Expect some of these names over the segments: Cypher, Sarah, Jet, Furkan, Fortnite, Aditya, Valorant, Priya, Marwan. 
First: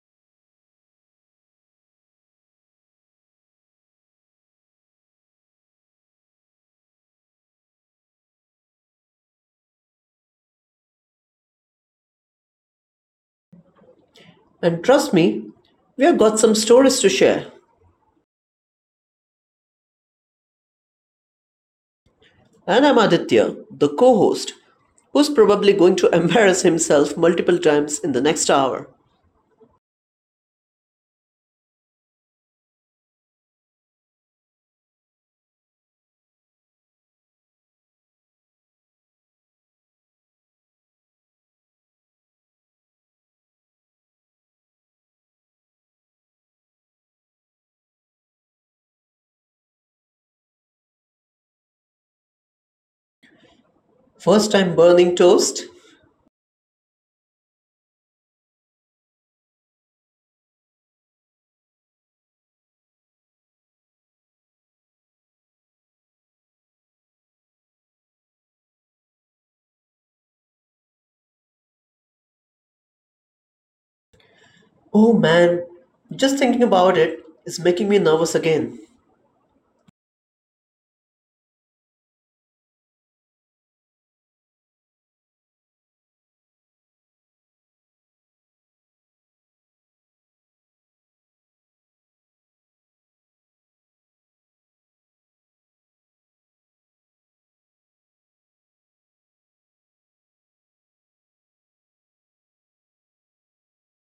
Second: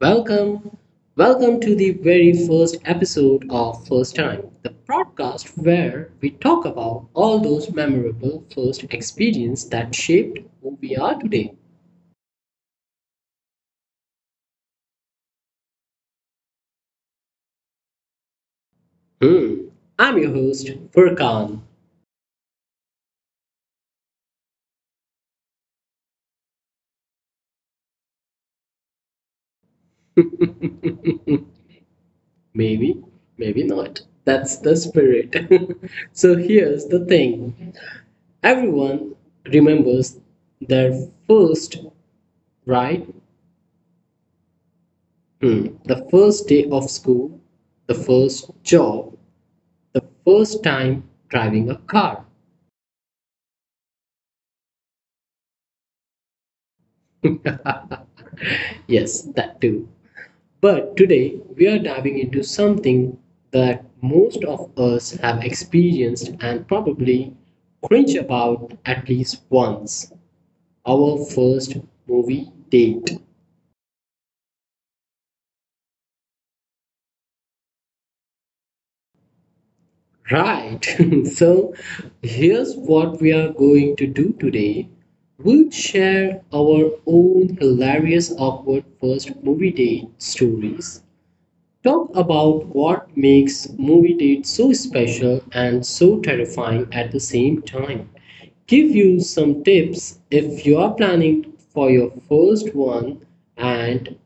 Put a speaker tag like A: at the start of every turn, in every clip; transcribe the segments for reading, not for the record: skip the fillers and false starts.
A: welcome, welcome to the very first episode of First Time, the podcast where we talk about all those memorable first experiences that shaped who we are today.
B: And trust me, we have got some stories to share.
A: Hmm, I'm your host, Furkan.
B: And I'm Aditya, the co host, who's probably going to embarrass himself multiple times in the next hour.
A: Maybe, maybe not. That's the spirit. So here's the thing, everyone remembers their first, right? The first day of school, the first job, the first time driving a car.
B: First time burning toast?
A: Yes, that too. But today we are diving into something that most of us have experienced and probably cringe about at least once, our first movie date.
B: Oh man, just thinking about it is making me nervous again.
A: Right, so here's what we are going to do today. We'll share our own hilarious, awkward first movie date stories, talk about what makes movie dates so special and so terrifying at the same time, give you some tips if you are planning for your first one, and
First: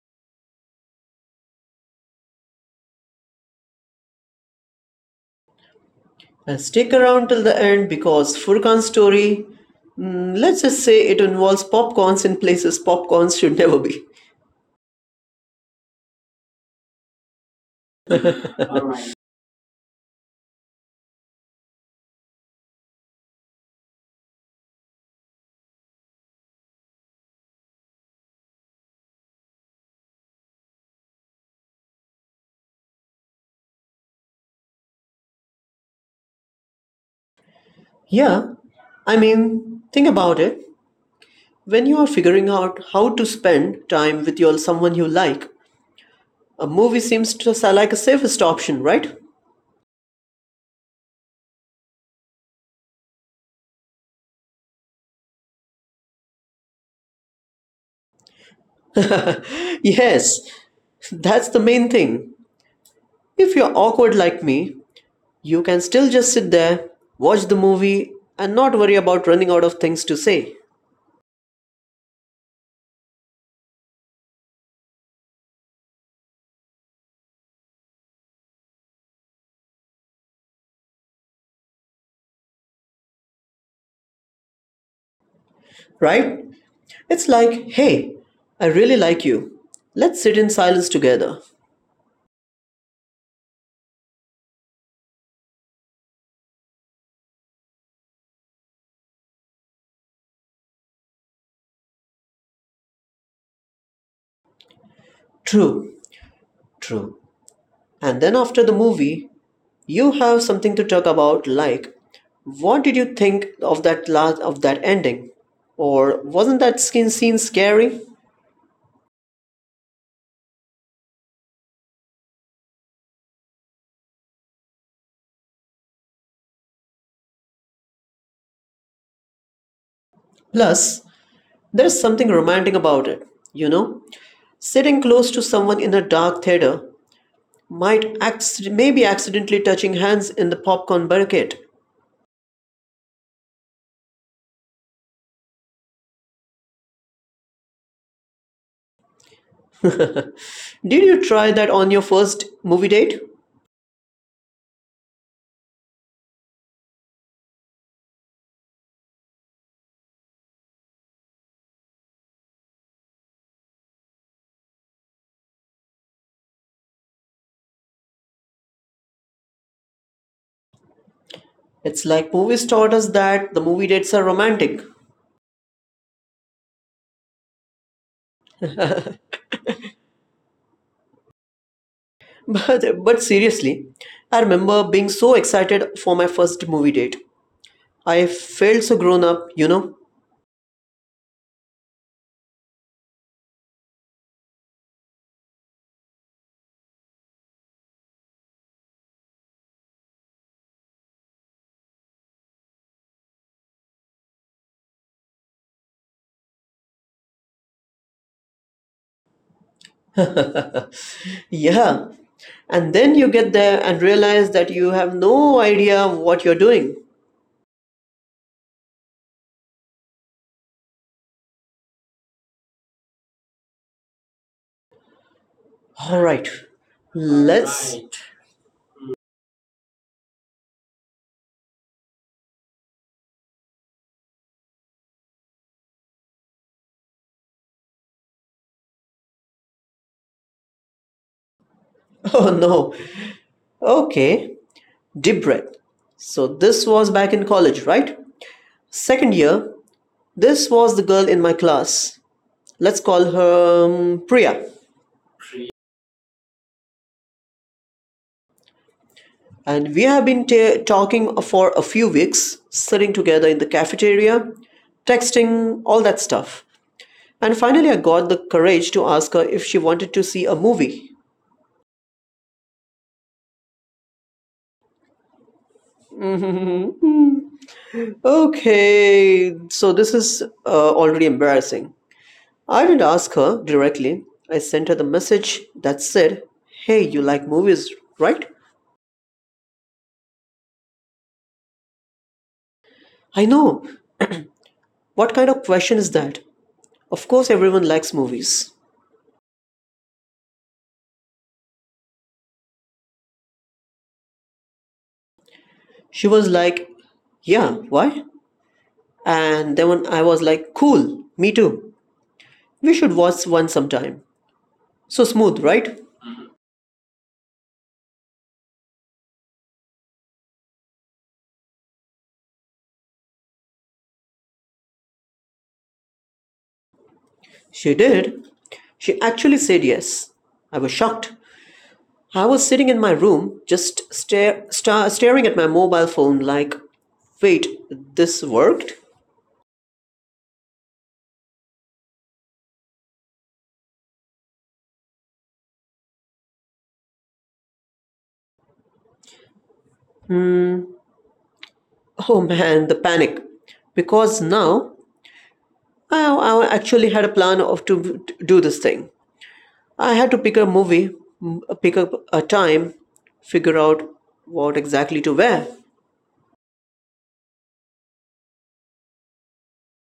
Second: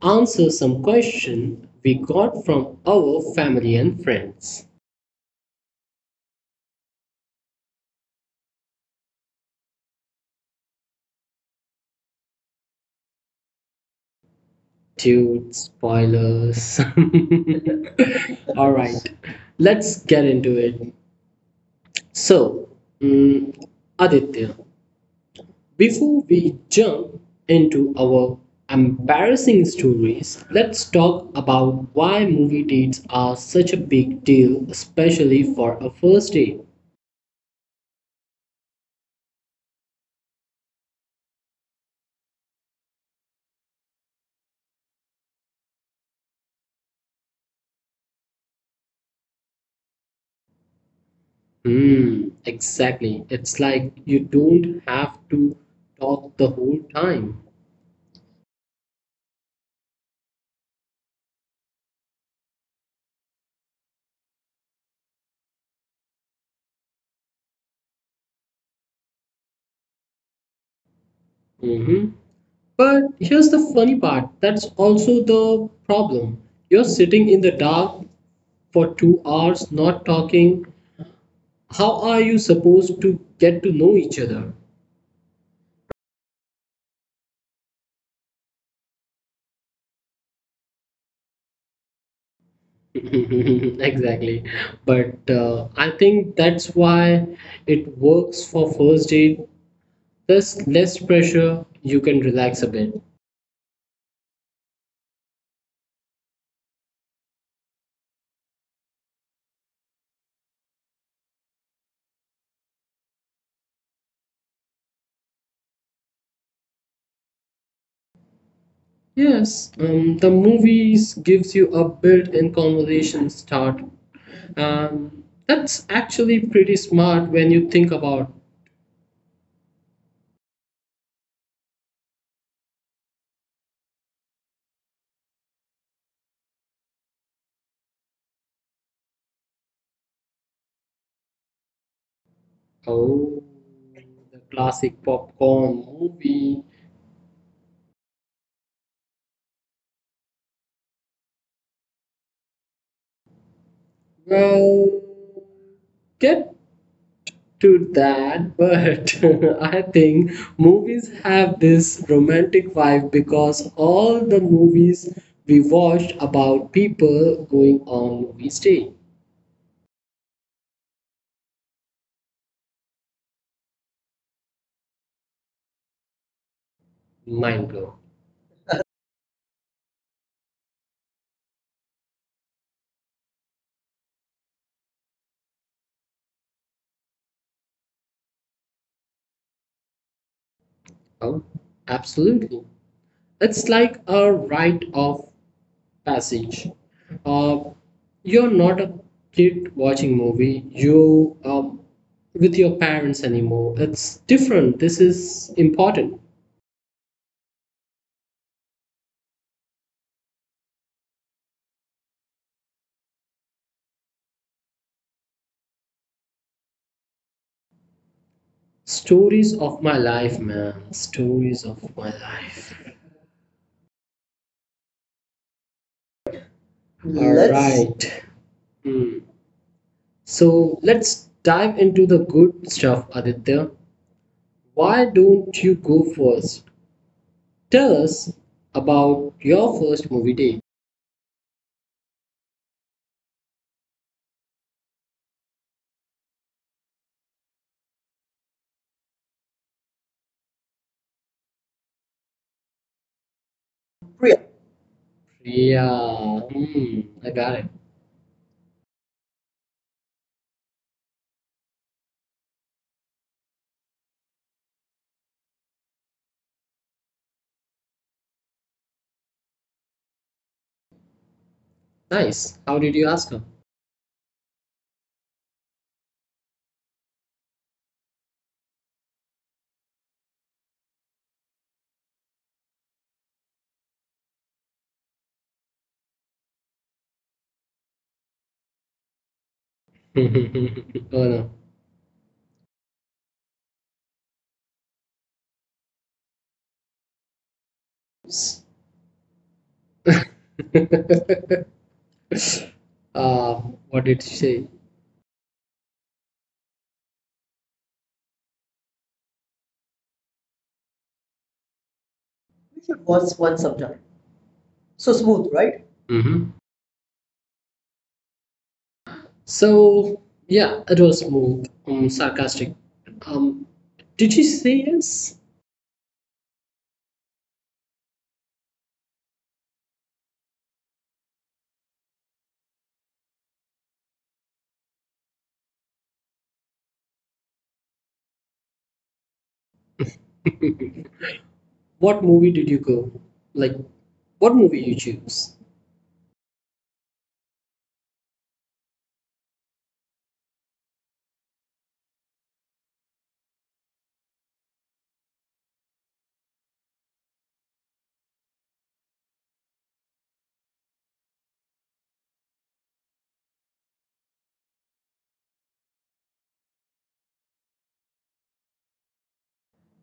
A: answer some questions we got from our family and friends.
B: And stick around till the end because Furkan's story, let's just say it involves popcorns in places popcorns should never be.
A: Dude, spoilers. All right, let's get into it. So, mm, Aditya, before we jump into our embarrassing stories, let's talk about why movie dates are such a big deal, especially for a first date.
B: Yeah, I mean, think about it. When you are figuring out how to spend time with your someone you like, a movie seems to sound like a safest option, right?
A: Hmm, exactly. It's like you don't have to talk the whole time.
B: Yes, that's the main thing. If you're awkward like me, you can still just sit there, watch the movie, and not worry about running out of things to say.
A: Mm-hmm. But here's the funny part, that's also the problem. You're sitting in the dark for 2 hours, not talking. How are you supposed to get to know each other?
B: Right? It's like, hey, I really like you. Let's sit in silence together.
A: Exactly. But I think that's why it works for first date. There's less pressure, you can relax a bit.
B: True, true. And then after the movie, you have something to talk about, like what did you think of that ending? Or wasn't that skin scene scary?
A: Yes, the movies gives you a built-in conversation start. That's actually pretty smart when you think about.
B: Plus, there's something romantic about it, you know? Sitting close to someone in a dark theater might maybe accidentally touching hands in the popcorn bucket.
A: Oh, the classic popcorn movie.
B: Did you try that on your first movie date?
A: Well, get to that, but I think movies have this romantic vibe because all the movies we watched about people going on movie stay.
B: It's like movies taught us that the movie dates are romantic.
A: Mind blown.
B: But seriously, I remember being so excited for my first movie date. I felt so grown up.
A: Well, absolutely. It's like a rite of passage. Uh, you're not a kid watching movie. You with your parents anymore. It's different. This is important.
B: Yeah. And then you get there and realize that you have no idea what you're doing.
A: Stories of my life, man. Stories of my life.
B: All right.
A: All. Let's
B: Let's
A: right. Hmm. So let's dive into the good stuff, Aditya. Why don't you go first? Tell us about your first movie day.
B: Oh no. Okay. Deep breath. So this was back in college, right? Second year. This was the girl in my class. Let's call her
A: Priya.
B: Priya.
A: Yeah, hmm, I got it.
B: And we have been talking for a few weeks, sitting together in the cafeteria, texting, all that stuff. And finally, I got the courage to ask her if she wanted to see a movie.
A: Nice. How did you ask her?
B: Okay, so this is already embarrassing. I didn't ask her directly. I sent her the message that said, "Hey, you like movies, right?"
A: Oh
B: I know. What kind of question is that? Of course, everyone likes movies.
A: no. Uh, what did she say?
B: She was like, "Yeah, why?" And then when I was like, cool, me too.
A: We
B: We
A: should
B: should
A: watch
B: watch
A: one
B: one
A: sometime.
B: sometime.
A: So
B: So
A: smooth,
B: smooth,
A: right?
B: right?
A: Mm-hmm. So yeah, it was smooth, sarcastic. Um, did she say yes?
B: She did. She actually said yes. I was shocked. I was sitting in my room, just staring at my mobile phone, like, wait, this worked?
A: What movie did you go? Like, what movie you choose?
B: Oh man, the panic. Because now I actually had a plan of to do this thing. I had to pick a movie, pick up a time, figure out what exactly to wear.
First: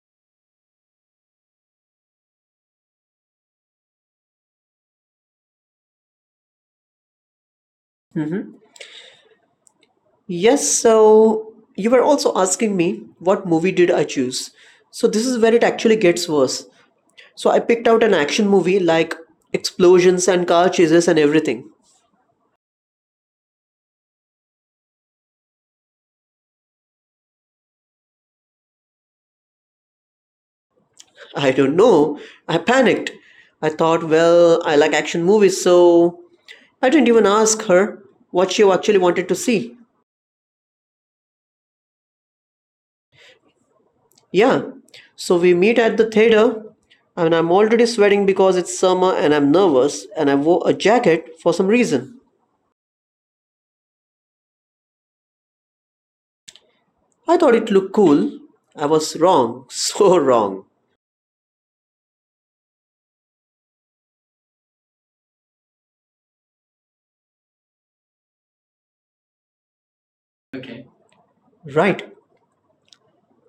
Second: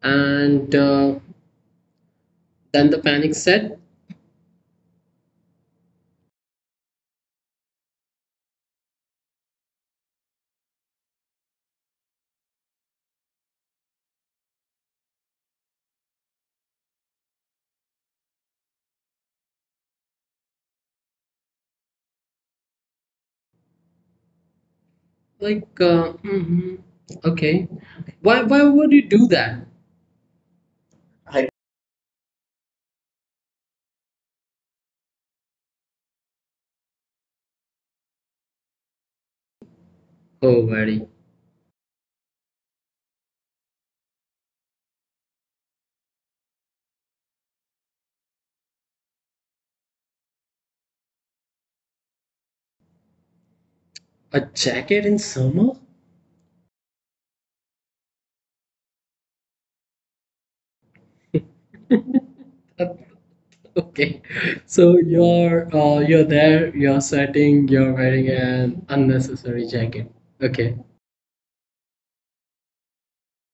A: And then the panic said,
B: Yes, so you were also asking me what movie did I choose. So this is where it actually gets worse. So I picked out an action movie like explosions and car chases and everything.
A: like, uh, mm-hmm, okay. Why would you do that? I.
B: I don't know. I panicked. I thought, well, I like action movies, so I didn't even ask her what she actually wanted to see.
A: Oh, very.
B: Yeah. So we meet at the theater and I'm already sweating because it's summer and I'm nervous and I wore a jacket for some reason.
A: A jacket in summer?
B: I thought it looked cool. I was wrong, so wrong.
A: Uh, Okay. So you're there, you're sweating, you're wearing an unnecessary jacket. Okay.
B: Right.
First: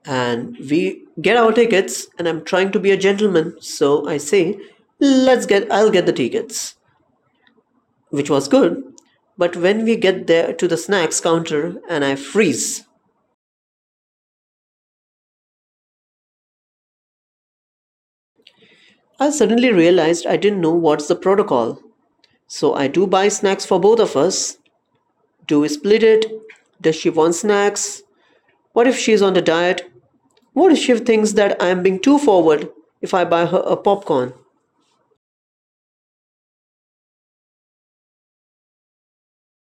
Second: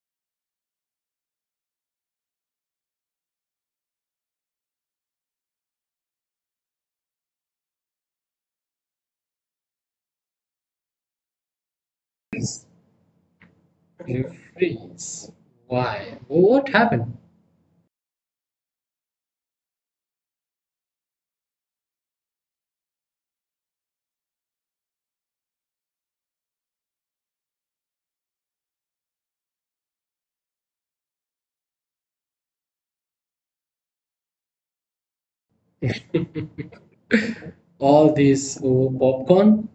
B: And we get our tickets, and I'm trying to be a gentleman, so I say, I'll get the tickets, which was good. But when we get there to the snacks counter and I freeze,
A: You freeze. Why? Well, what happened?
B: I suddenly realized I didn't know what's the protocol. So I do buy snacks for both of us. Do we split it? Does she want snacks? What if she's on the diet? What if she thinks that I am being too forward if I buy her a popcorn?
A: All this over popcorn?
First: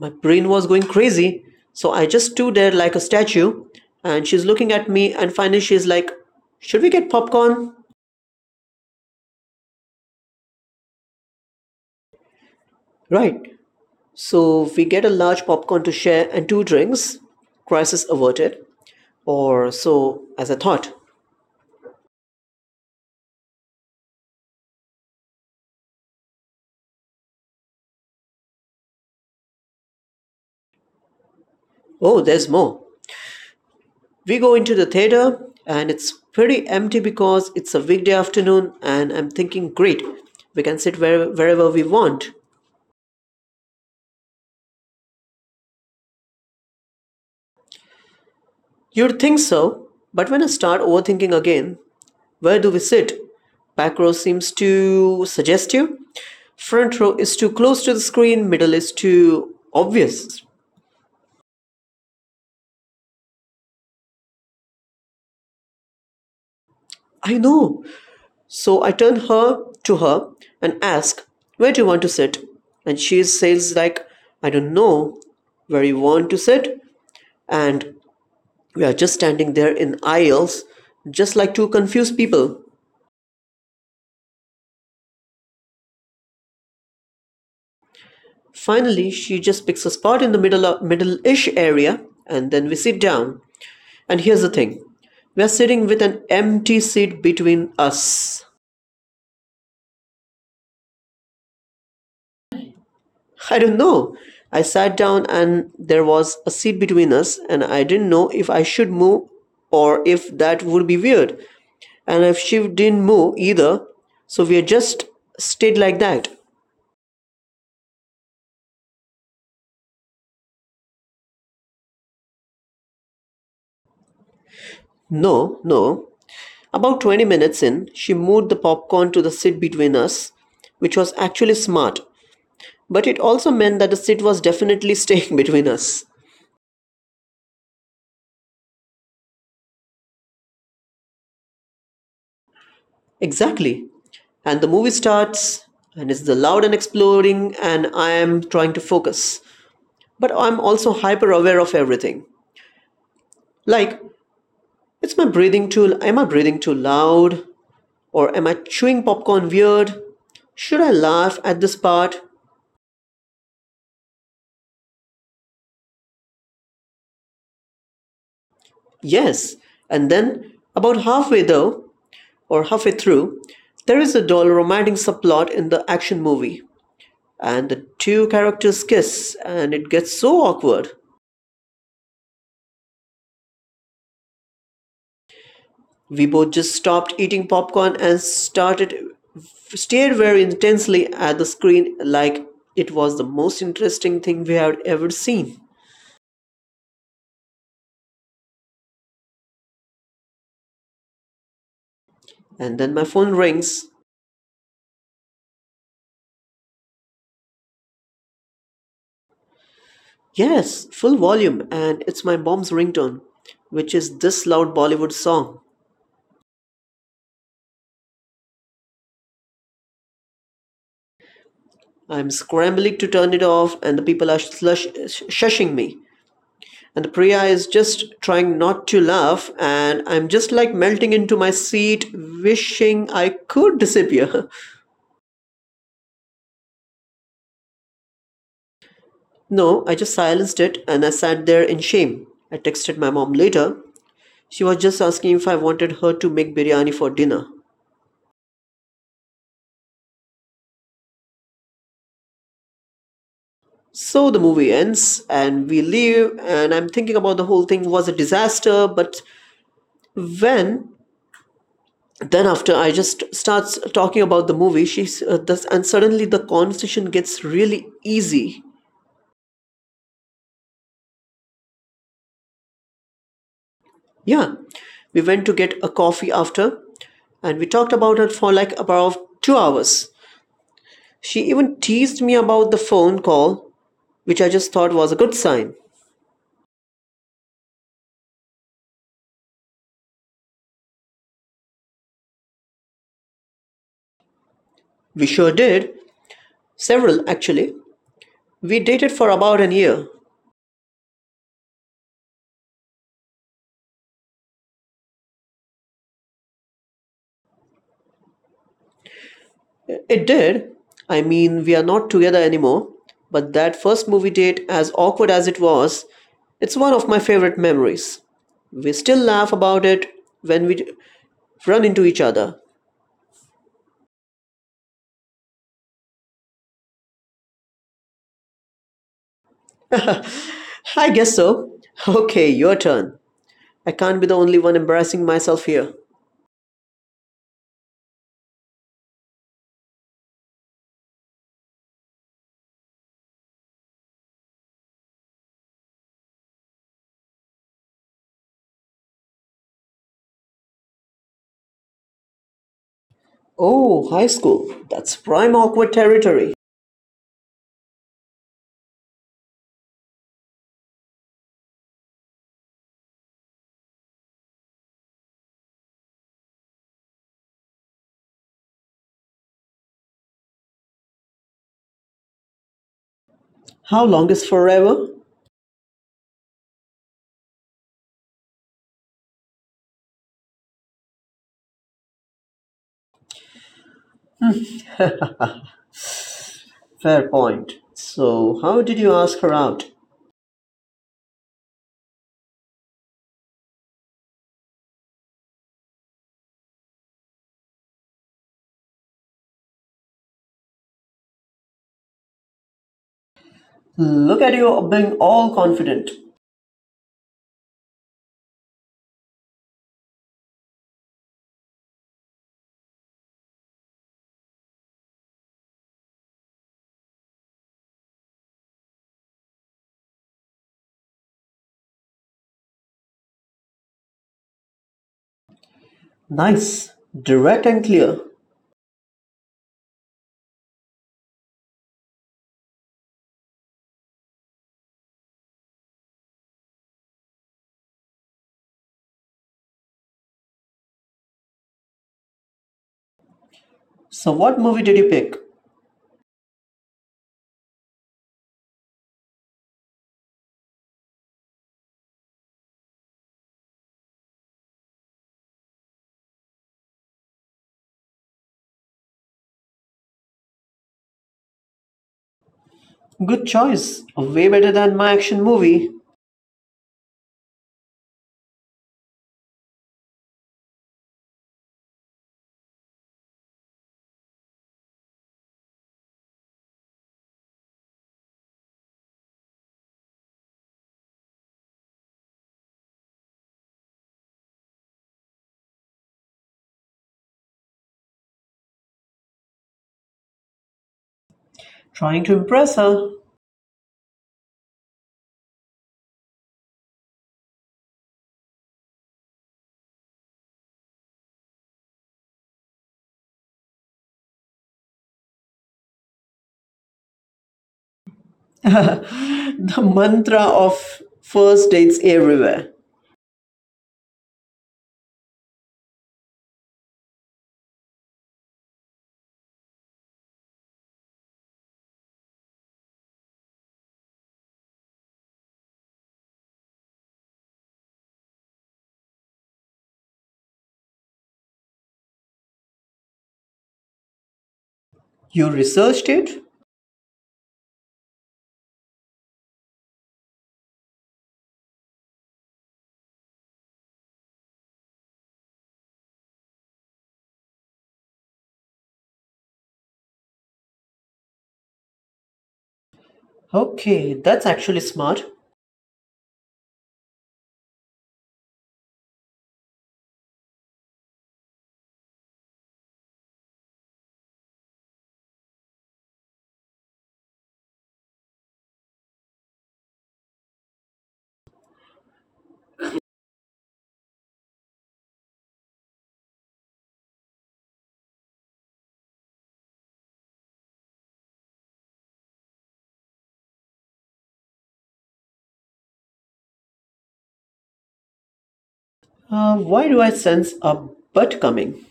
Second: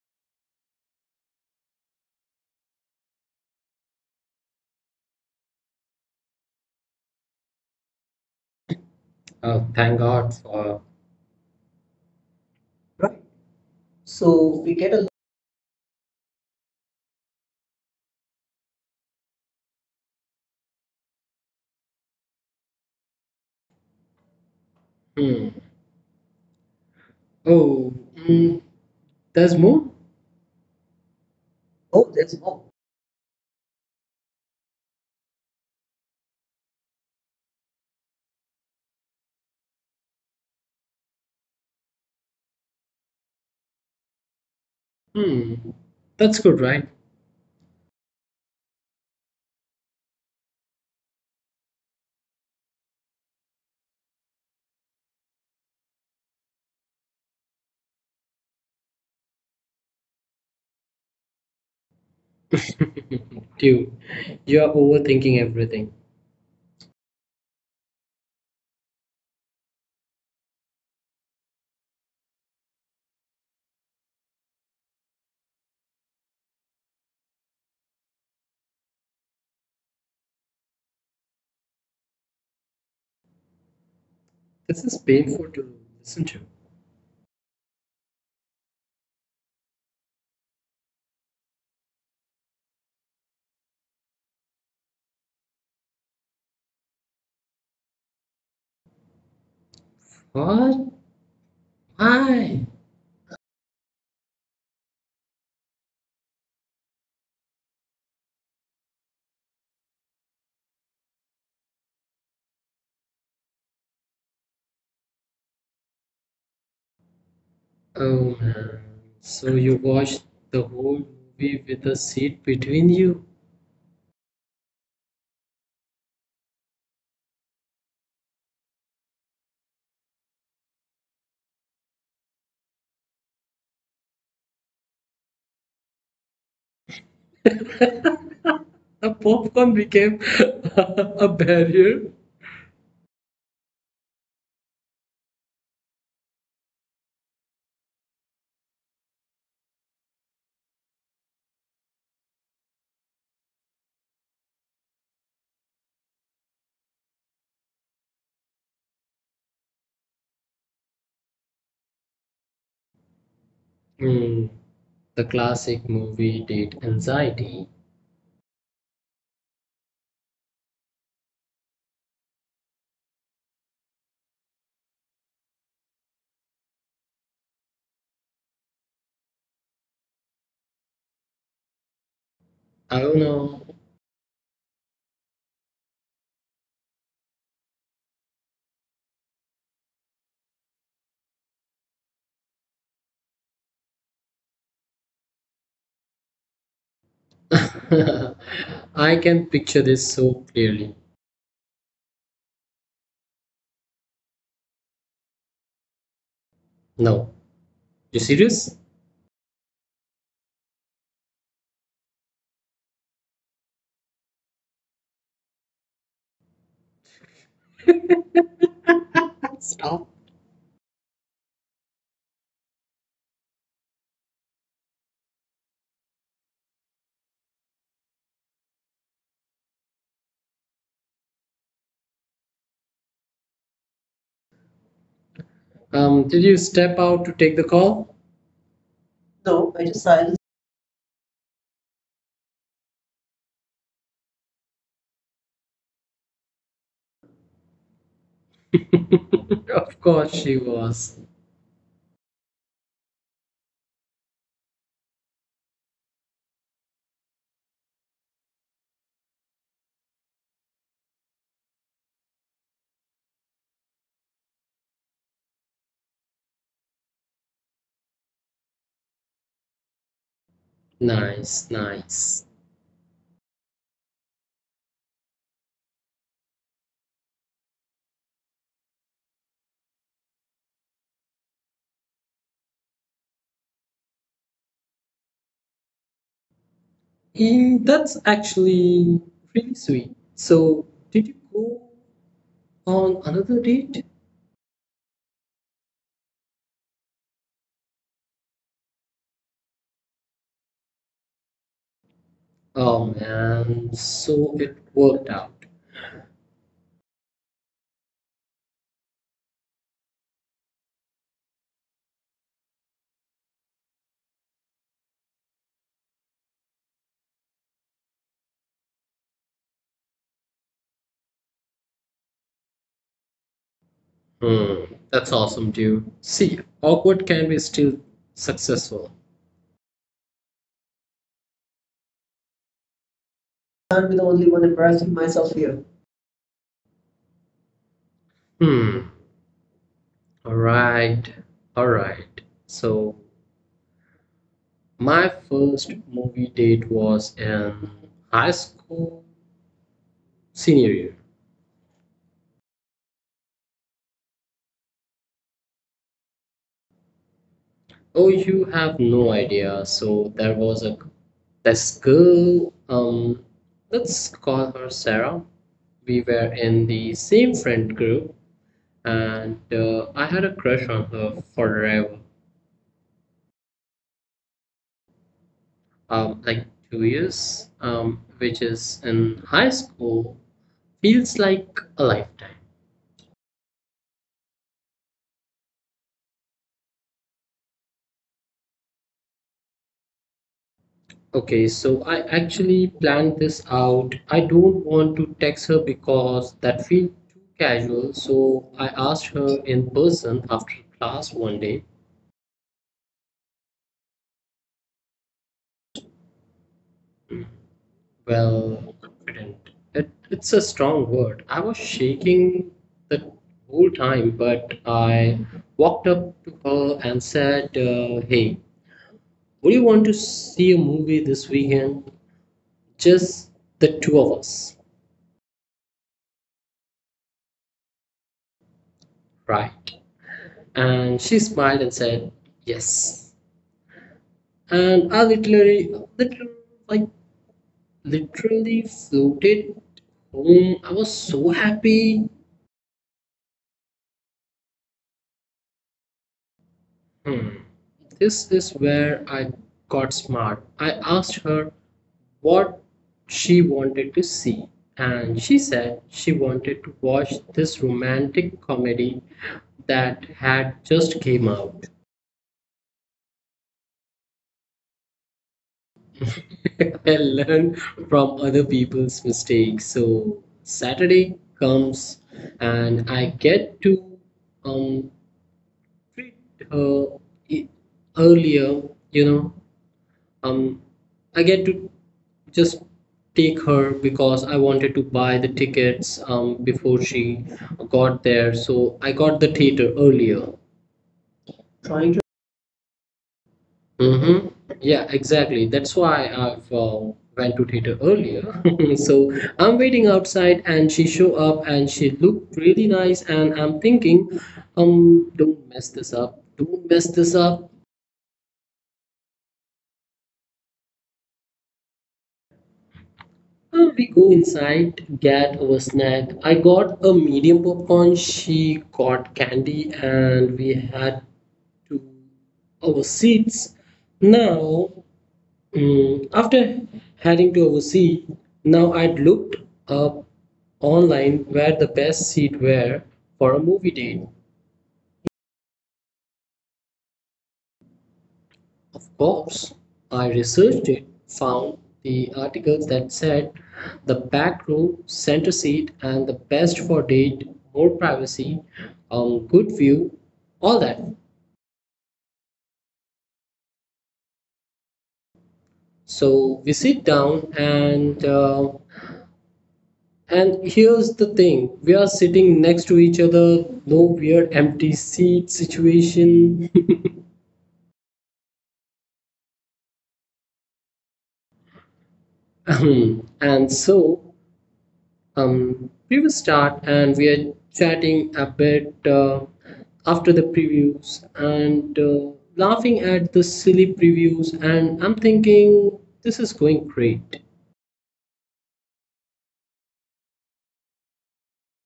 B: My brain was going crazy, so I just stood there like a statue, and she's looking at me, and finally she's like, "Should we get popcorn?"
A: Oh, thank God for. Right.
B: Right.
A: So
B: So
A: we
B: we
A: get
B: get
A: a.
B: a large popcorn to share and two drinks. Crisis averted. Or so, as I thought.
A: Hmm. Oh, there's more? Oh,
B: Oh,
A: there's
B: there's
A: more.
B: more. We go into the theater, and it's pretty empty because it's a weekday afternoon, and I'm thinking, great, we can sit wherever we want.
A: Hmm. That's good, right?
B: You'd think so, but when I start overthinking again, where do we sit? Back row seems too suggestive. Front row is too close to the screen. Middle is too obvious.
A: Dude, you're overthinking everything.
B: I know. So I turn her to her and ask, "Where do you want to sit?" And she says, like, "I don't know where you want to sit." And we are just standing there in aisles, just like two confused people.
A: This is painful to listen to.
B: Finally, she just picks a spot in the middle-ish area, and then we sit down. And here's the thing: we're sitting with an empty seat between us.
A: What? Why?
B: I don't know. I sat down, and there was a seat between us, and I didn't know if I should move or if that would be weird. And if she didn't move either, so we just stayed like that.
A: Oh man. So you watched the whole movie with a seat between you?
B: No, no. About 20 minutes in, she moved the popcorn to the seat between us, which was actually smart. But it also meant that the sit was definitely staying between us.
A: The popcorn became a barrier.
B: Exactly. And the movie starts, and it's the loud and exploring, and I am trying to focus. But I'm also hyper aware of everything. Like, it's my breathing too am I breathing too loud? Or am I chewing popcorn weird? Should I laugh at this part?
A: Hmm. The classic movie date anxiety.
B: Yes. And then, about halfway though, or halfway through, there is a dull romantic subplot in the action movie. And the two characters kiss, and it gets so awkward
A: I don't know.
B: we both just stopped eating popcorn and started stared very intensely at the screen like it was the most interesting thing we had ever seen.
A: I can picture this so clearly.
B: And then my phone rings.
A: No. You serious?
B: Yes, full volume. And it's my mom's ringtone, which is this loud Bollywood song.
A: Stop.
B: I'm scrambling to turn it off, and the people are shushing me. And the Priya is just trying not to laugh, and I'm just like melting into my seat, wishing I could disappear.
A: Did you step out to take the call? No,
B: No,
A: I
B: I just
A: decided.
B: silenced it and I sat there in shame. I texted my mom later. She was just asking if I wanted her to make biryani for dinner.
A: Of course she was.
B: So the movie ends and we leave, and I'm thinking about the whole thing was a disaster. But when then after I just starts talking about the movie, she's this, and suddenly the conversation gets really easy.
A: Nice, nice.
B: Yeah, we went to get a coffee after, and we talked about it for like about 2 hours. She even teased me about the phone call, which I just thought was a good sign.
A: Mm, that's actually really sweet. So, did you go on another date?
B: We sure did. Several, actually. We dated for about an year.
A: Oh man, so it worked out.
B: It did. I mean, we are not together anymore. But that first movie date, as awkward as it was, it's one of my favorite memories. We still laugh about it when we run into each other.
A: Hmm, that's awesome, dude. See, awkward can be still successful.
B: I guess so. Okay, your turn. I
A: Can't
B: can't
A: be
B: be
A: the
B: the
A: only
B: only
A: one
B: one
A: embarrassing
B: embarrassing
A: myself
B: myself
A: here.
B: here.
A: Hmm, alright, alright. So, my first movie date was in high school senior year.
B: Oh, high school. That's prime awkward territory.
A: Oh, you have no idea. So there was a this girl, let's call her Sarah. We were in the same friend group, and I had a crush on her forever,
B: How long is forever?
A: like 2 years, which is in high school feels like a lifetime.
B: Fair point. So, how did you ask her out?
A: Okay, so I actually planned this out. I don't want to text her because that feels too casual, so I asked her in person after class one day.
B: Look at you being all confident.
A: Well, confident. It's a strong word. I was shaking the whole time, but I walked up to her and said, hey, would you want to see a movie this weekend? Just the two of us,
B: Nice. Direct and clear.
A: right? And she smiled and said, yes. And I literally, literally, like literally floated home. I was so happy.
B: So, what movie did you pick?
A: Hmm. This is where I got smart. I asked her what she wanted to see, and she said she wanted to watch this romantic comedy that had just came out.
B: Good choice. Way better than my action movie.
A: And learn from other people's mistakes. So Saturday comes and I get to um treat her e- earlier, you know. Um I get to just take her because I wanted to buy the tickets before she got there. So I got the theater earlier. Trying.
B: Trying to impress her.
A: Mm-hmm. Yeah, exactly. That's why I've went to theater earlier. So I'm waiting outside, and she show up, and she looked really nice, and I'm thinking, don't mess this up. Don't mess this up.
B: The mantra of first dates everywhere.
A: We go inside, get our snack. I got a medium popcorn. She got candy, and we had to our seats. Now, after heading to oversee, now I'd looked up online where the best seats were for a movie date.
B: You researched it?
A: Of course, I researched it, found the articles that said the back row, center seat, and the best for date, more privacy, good view, all that.
B: Okay, that's actually smart.
A: So we sit down and and here's the thing, we are sitting next to each other, no weird empty seat situation. And so, we will start and we are chatting a bit after the previews and laughing at the silly previews. And I'm thinking this is going great
B: Why do I sense a butt coming?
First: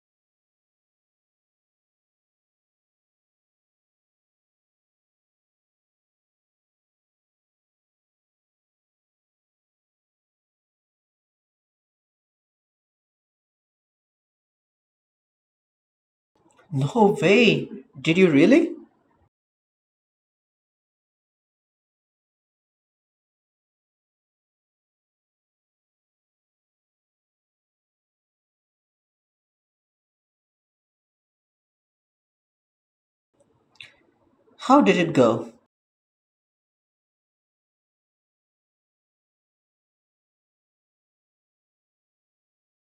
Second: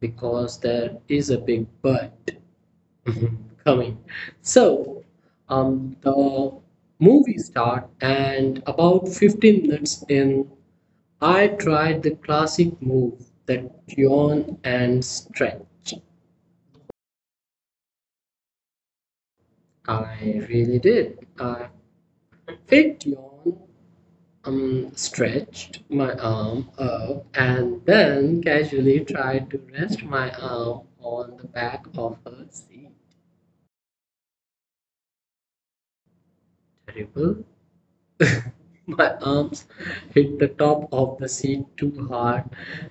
A: because there is a big but. Coming. So, the movie start and about 15 minutes in, I tried the classic move that yawn and stretch.
B: No way. Did you really?
A: I really did. I faked yawn, stretched my arm up, and then casually tried to rest my arm on the back of a seat.
B: How did it go?
A: Terrible. My arms hit the top of the seat too hard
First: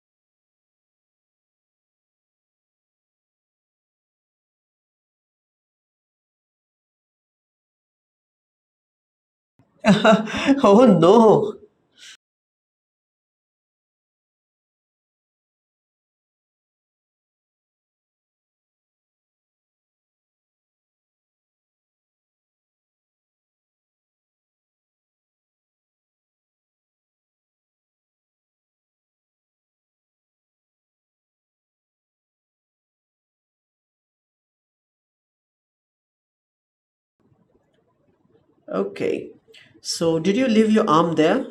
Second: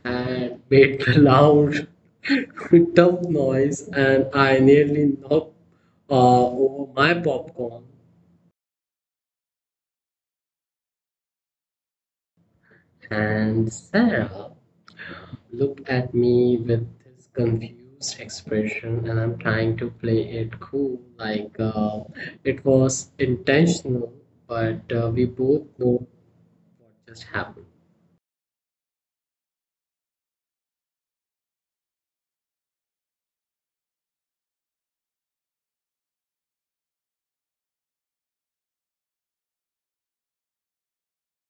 A: and made a loud thump noise, and I nearly knocked uh, over my popcorn.
B: Oh no.
A: And Sarah looked at me with this confused expression, and I'm trying to play it cool, like it was intentional, but we both know what just happened.
B: Okay. So, did you leave your arm there?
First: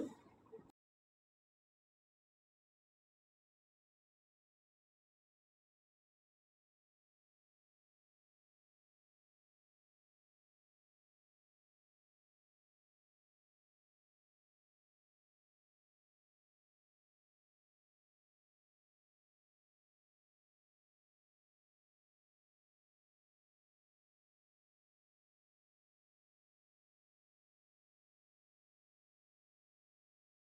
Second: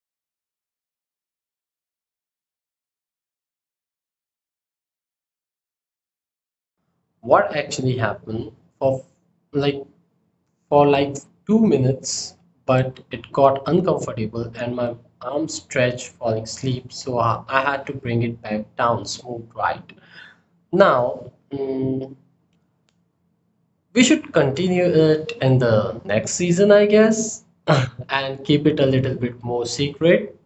A: What actually happened for like for like 2 minutes, but it got uncomfortable and my arm stretched falling asleep, so I had to bring it back down, smooth right. Now, we should continue it in the next season, I guess, and keep it a little bit more secret.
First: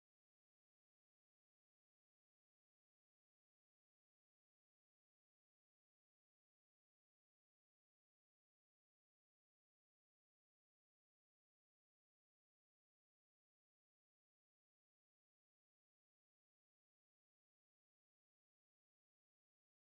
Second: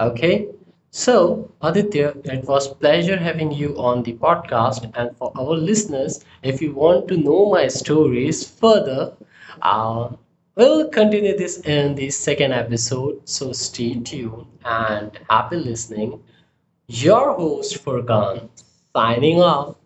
A: Okay. So, Aditya, it was pleasure having you on the podcast. And for our listeners, if you want to know my stories further, uh, we'll continue this in the second episode. So stay tuned and happy listening. Your host Furkan signing off.